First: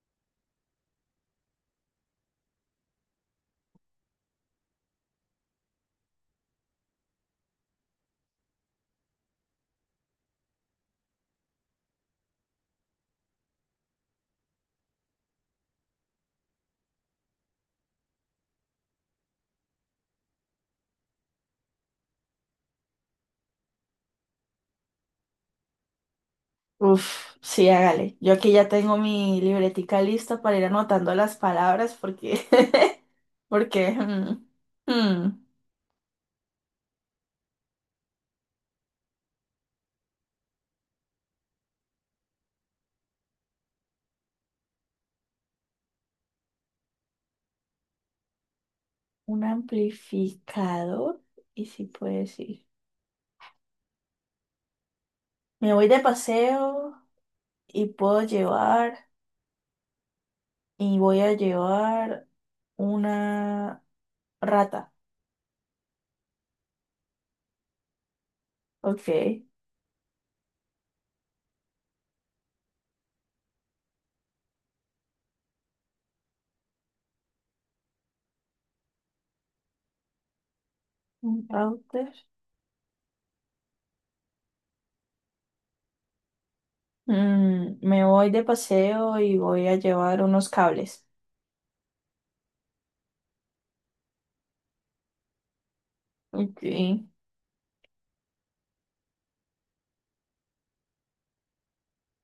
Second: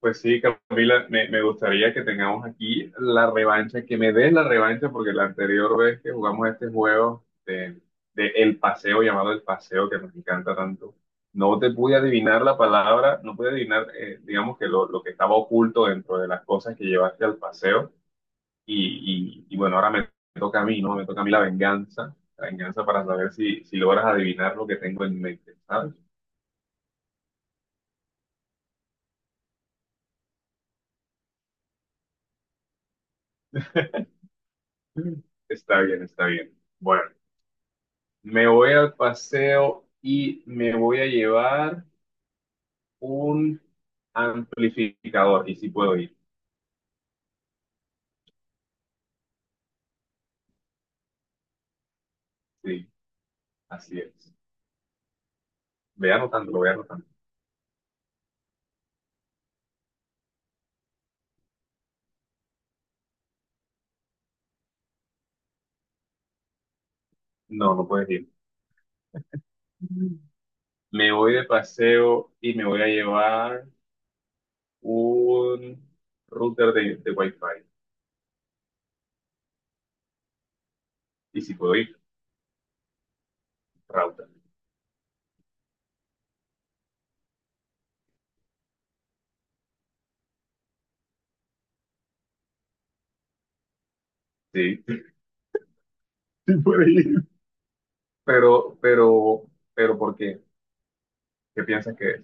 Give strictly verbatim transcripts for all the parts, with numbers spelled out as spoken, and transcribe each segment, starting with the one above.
Pues sí, Camila, me, me gustaría que tengamos aquí la revancha, que me des la revancha, porque la anterior vez que jugamos este juego de, de El Paseo, llamado El Paseo, que nos encanta tanto, no te pude adivinar la palabra, no pude adivinar, eh, digamos, que lo, lo que estaba oculto dentro de las cosas que llevaste al paseo. Y, y, y bueno, ahora me toca a mí, ¿no? Me toca a mí la venganza, la venganza para saber si, si logras adivinar lo que tengo en mente, ¿sabes? Uf, sí, hágale. Yo aquí ya tengo mi libretica lista para ir anotando las palabras porque, porque, mm, mm, Está bien, está bien. Bueno. Me voy al paseo y me voy a llevar un amplificador. Y si puedo ir. un amplificador y si puede decir. Sí, así es. Me voy de Ve anotando, lo voy paseo anotando. y puedo llevar y voy a llevar una rata. No, no puedes ir. Ok, Me voy de paseo y me voy a llevar un router de, de Wi-Fi. Y un si puedo ir, router. router. Mm, me voy de paseo y voy a llevar unos cables. Sí, sí Ok. puedo ir. Pero, pero, pero, ¿por qué? ¿Qué piensas que es?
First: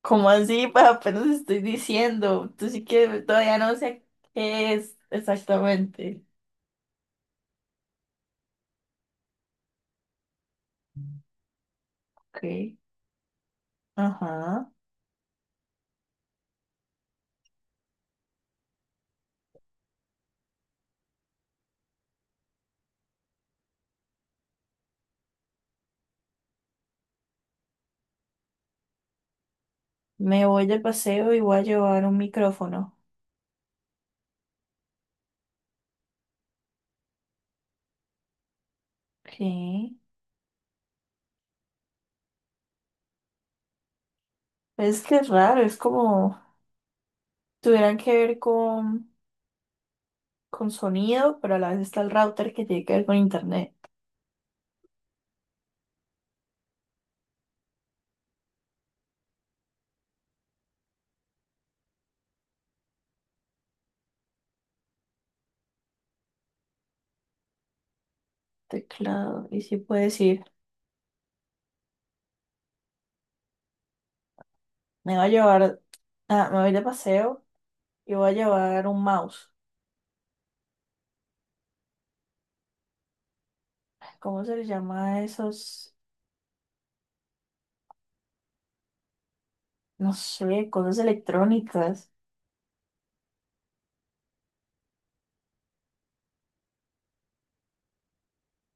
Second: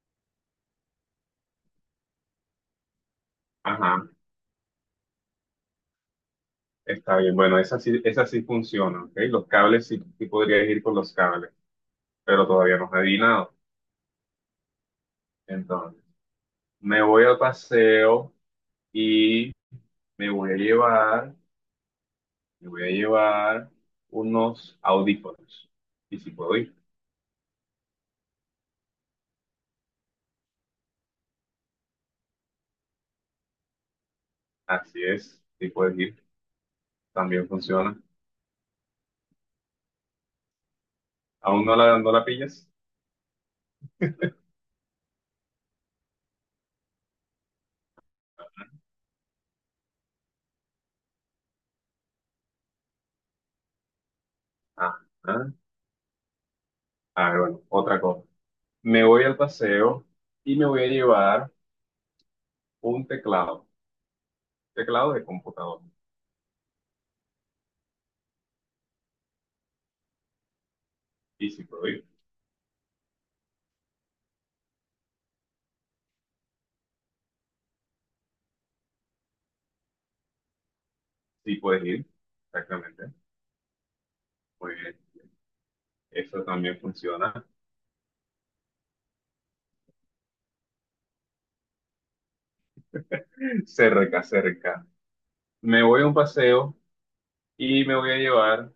¿Cómo así? Pues apenas estoy diciendo. Tú sí que todavía no Ajá, sé qué es exactamente. está bien. Bueno, esa sí, esa sí funciona, ¿ok? Los cables sí, sí podrías ir con los cables. Pero Ok. todavía no he dinado. Ajá. Entonces, me voy al paseo y me voy a llevar, me voy a llevar unos audífonos. Y si puedo ir, Me voy de paseo y voy a llevar un micrófono. así es, si puedes ir, también funciona. Ok. ¿Aún no la, no la pillas? Es que es raro, es como tuvieran que ver con, con sonido, pero a la vez está el router que tiene que ver con internet. Ah, ah, ah, bueno, otra cosa. Me voy al paseo y me voy a llevar un teclado, teclado de computador. Teclado. Y sí puede decir, Y si puedo ir, me voy a llevar, ah, me voy de paseo y voy a llevar un mouse. si puedes ir, exactamente. ¿Cómo se les Muy bien, llama a esos? eso también funciona. No sé, cosas electrónicas. Cerca, cerca. Me voy a un paseo y me voy a llevar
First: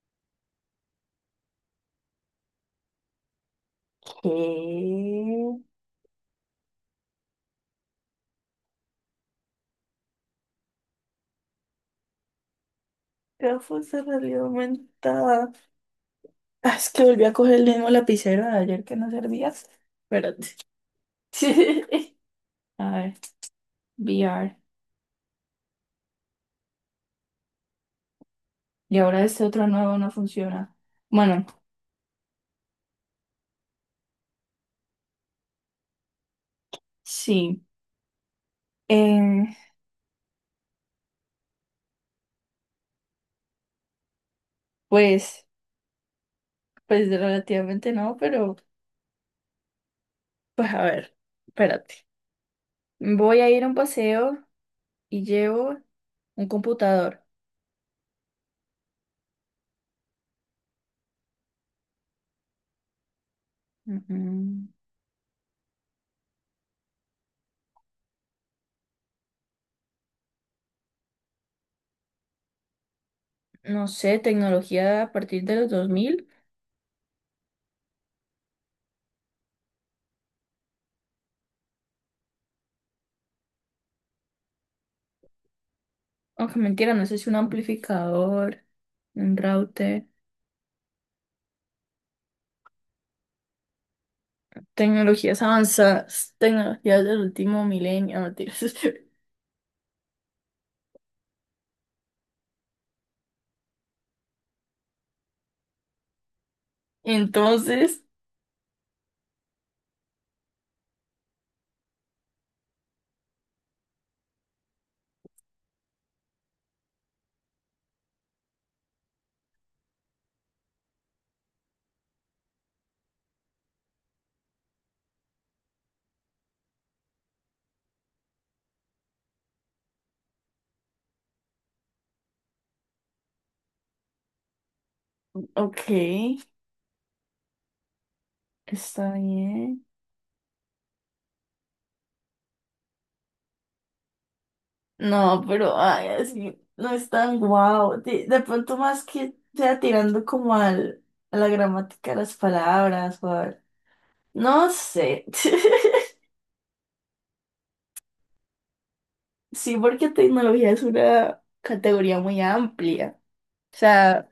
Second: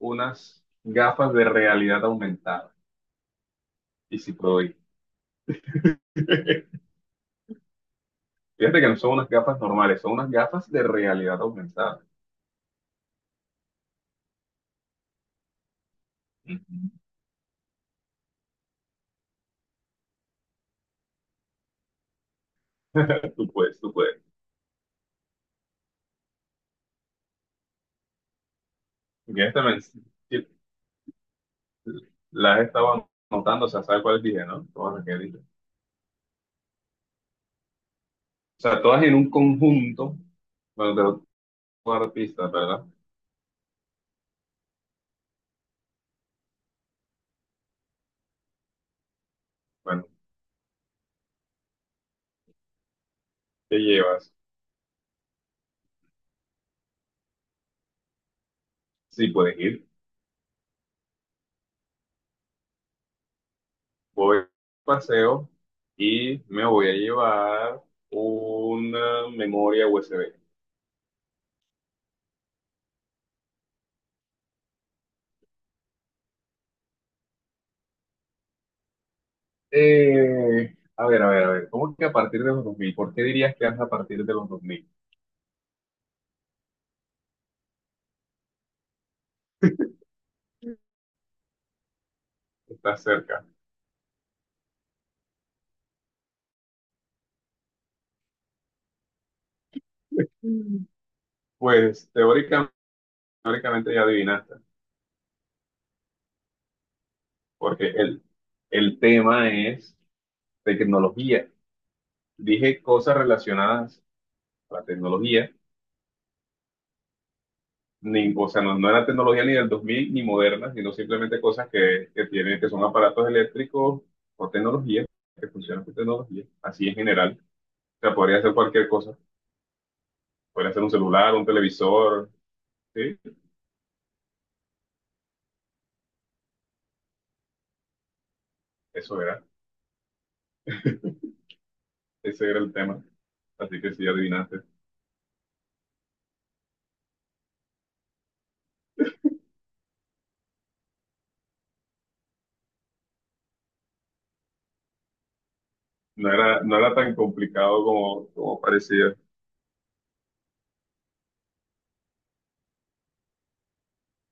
unas gafas de realidad aumentada. Y ¿Qué? si puedo ir. Fíjate que no son unas gafas normales, son unas gafas de realidad aumentada. Gafas de realidad aumentada. Ah, es Ujú. que volví a coger el mismo lapicero de ayer que no servía. Espérate. A ver, Tú puedes, tú puedes. V R. Y ahora Porque este esta otro me, nuevo no funciona. Bueno, las estaba anotando, o sea, ¿sabes cuál dije, no? Todas las que dije. O sí. sea, todas en un Eh, conjunto, bueno, de otro artista, ¿verdad? pues, pues relativamente no, pero Bueno, pues a ver, espérate. Voy a ir a un ¿qué llevas? paseo y llevo un computador. Sí, puedes ir. Ujú. Voy a paseo y me voy a llevar una memoria U S B. No sé, tecnología a partir de los dos mil. Eh, a ver, a ver, a ver, ¿cómo que a partir de los dos mil? ¿Por qué dirías que es a partir de los dos mil? Aunque mentira, no sé si un amplificador, un router, Estás cerca. tecnologías avanzadas, tecnologías del último milenio, no mentiras. Mm. Pues teórica- teóricamente ya adivinaste, porque Entonces, el, el tema es tecnología. Dije cosas relacionadas a la tecnología ni, o sea, no, no era tecnología ni del dos mil ni moderna, sino simplemente cosas que, que tienen, que son aparatos eléctricos o tecnología, que funcionan con tecnología, así en general. O sea, podría hacer cualquier cosa, podría hacer un celular, un televisor, sí, ok, está eso era, bien. ese era el tema. Así que sí, adivinaste. No, pero ay, así no es tan guau. De, de pronto más que sea tirando como al, a la gramática de las palabras o al- No sé. No era, no era tan complicado como, como parecía. Sí, porque tecnología es una categoría muy amplia. O sea,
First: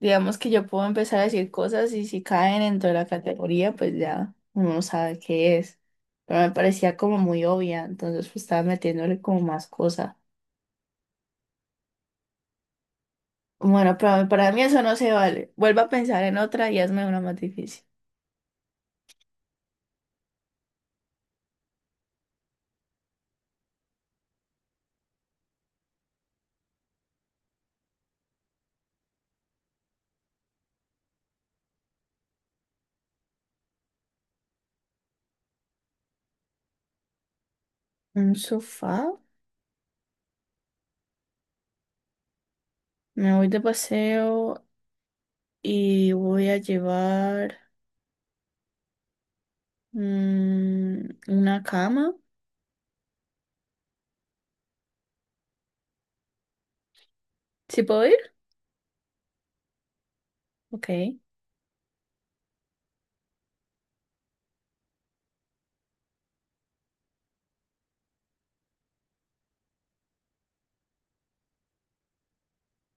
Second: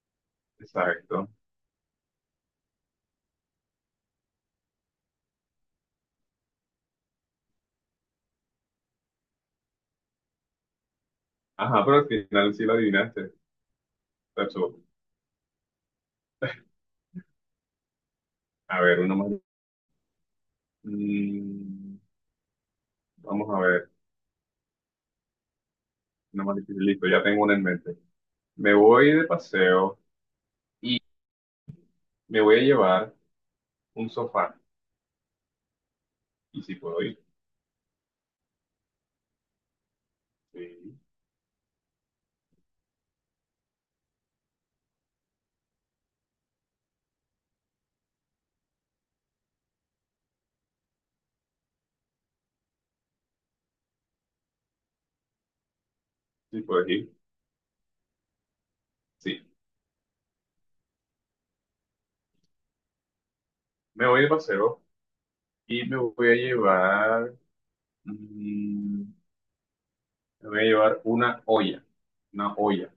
digamos que yo puedo empezar a Exacto. decir cosas y si caen dentro de la categoría, pues ya uno sabe qué es. Pero me parecía como muy obvia, entonces pues estaba metiéndole como más cosa. Ajá, pero al final sí la adivinaste. Bueno, pero para mí Tacho. eso no se vale. Vuelvo a pensar en otra y hazme una más difícil. A ver, uno más. Mm, vamos a ver, uno más difícil. Listo, ya tengo una en mente. Me voy de paseo y me voy a llevar un sofá. Y si puedo ir, Un sofá. sí, Me voy de paseo y voy a llevar, mm, una cama. si puedo ir, ¿Sí puedo ir? sí. Ok. Me voy de paseo y me voy a llevar, mm, me voy a llevar una olla. Una olla.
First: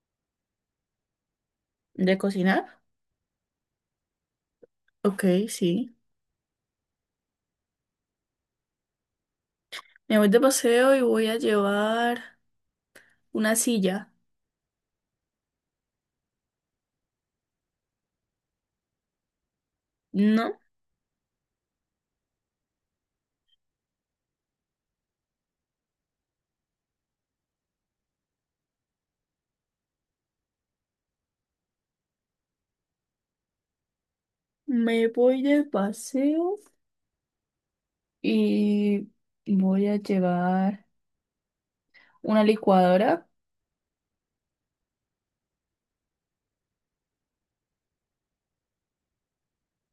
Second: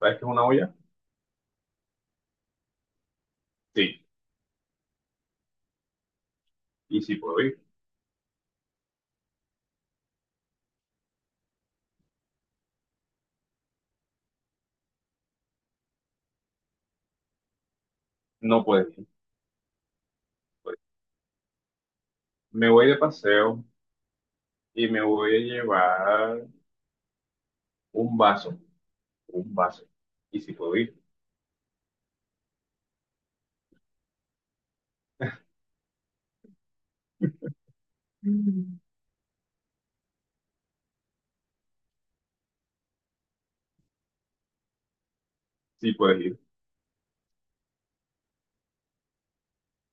¿Sabes qué es una olla? ¿De cocinar? Sí. Ok, sí. Y si puedo ir, Me voy de paseo y voy a llevar una silla. no puedes ir. No No, puedes ir. Me voy de paseo y me voy a llevar un vaso. Un vaso. Y si puedo ir. me voy de paseo Mm. y voy a llevar una licuadora. Sí puedes ir.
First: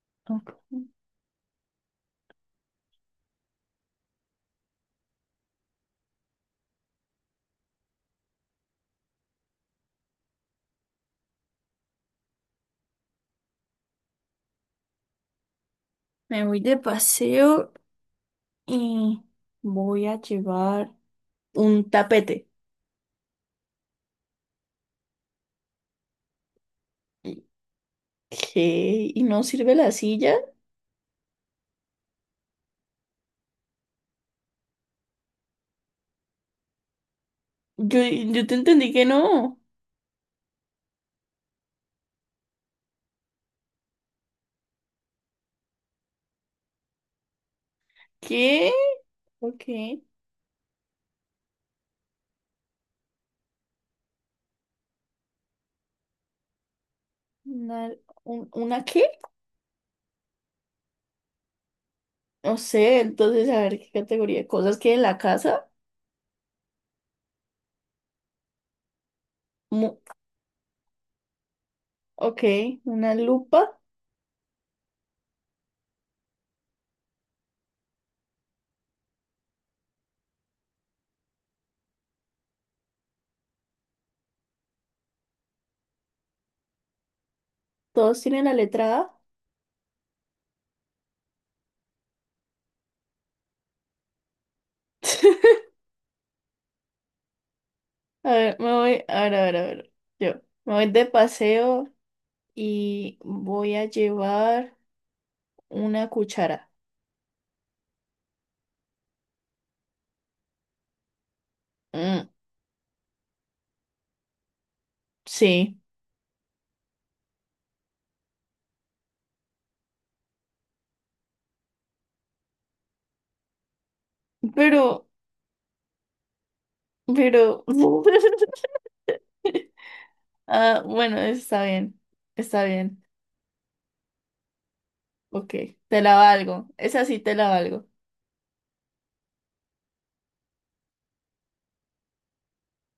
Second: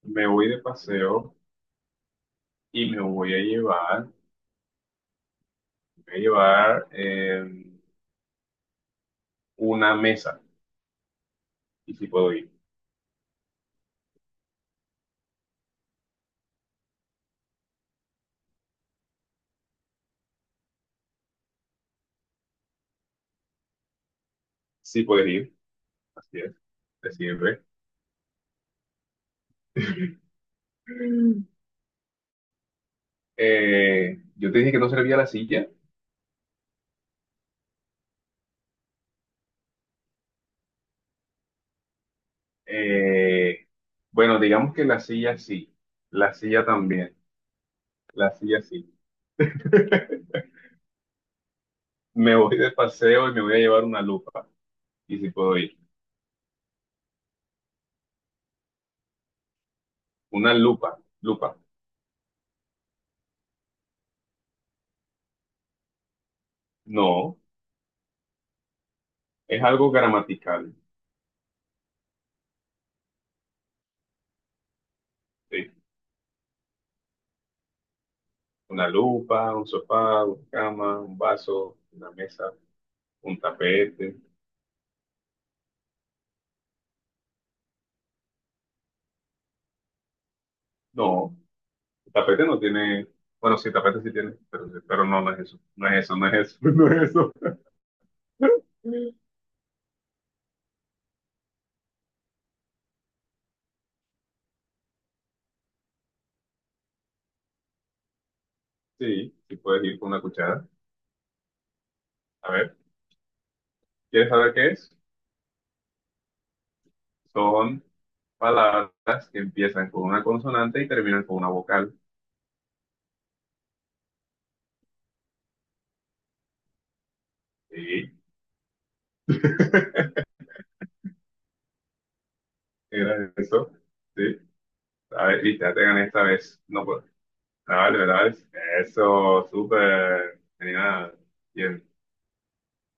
Me voy de Ok. paseo y me voy a llevar Voy a llevar eh, una mesa. Y si puedo ir. Me voy de paseo y voy a llevar un tapete. Sí puedes ir. Así es. Te sirve. ¿Qué? ¿Y no sirve la silla? Eh, yo te dije que no servía la silla. Yo, yo te entendí que no. Eh, bueno, digamos que la silla sí. La silla también. La silla ¿Qué? sí. Ok. Me voy de paseo y me voy a llevar una lupa. Y si puedo ir. ¿Una, un- una qué? ¿Una lupa? Lupa. No sé, entonces a ver qué categoría de cosas que en la casa. No. Es algo Mu- gramatical. ok, una lupa. Sí. Una lupa, un sofá, una cama, un vaso, una mesa, un tapete. Todos tienen la letra A. No, el tapete no tiene, bueno, sí, el tapete sí tiene, pero, pero no, no es eso, no es eso, no es eso, no es eso. A ver, me voy, a ver, a ver, a ver. Yo me voy de paseo y voy a llevar una cuchara. Sí, sí puedes ir con una cuchara. Mm, A ver, ¿quieres saber qué es? sí, Son palabras que empiezan con una consonante y terminan con una vocal. pero, pero... Sí, Ah, bueno, está bien, está bien. era eso. Sí, a ver, Ok, y te la tengan te la esta vez. valgo. No, Esa pues, sí te la valgo. dale, dale. Eso, súper, genial. Bien.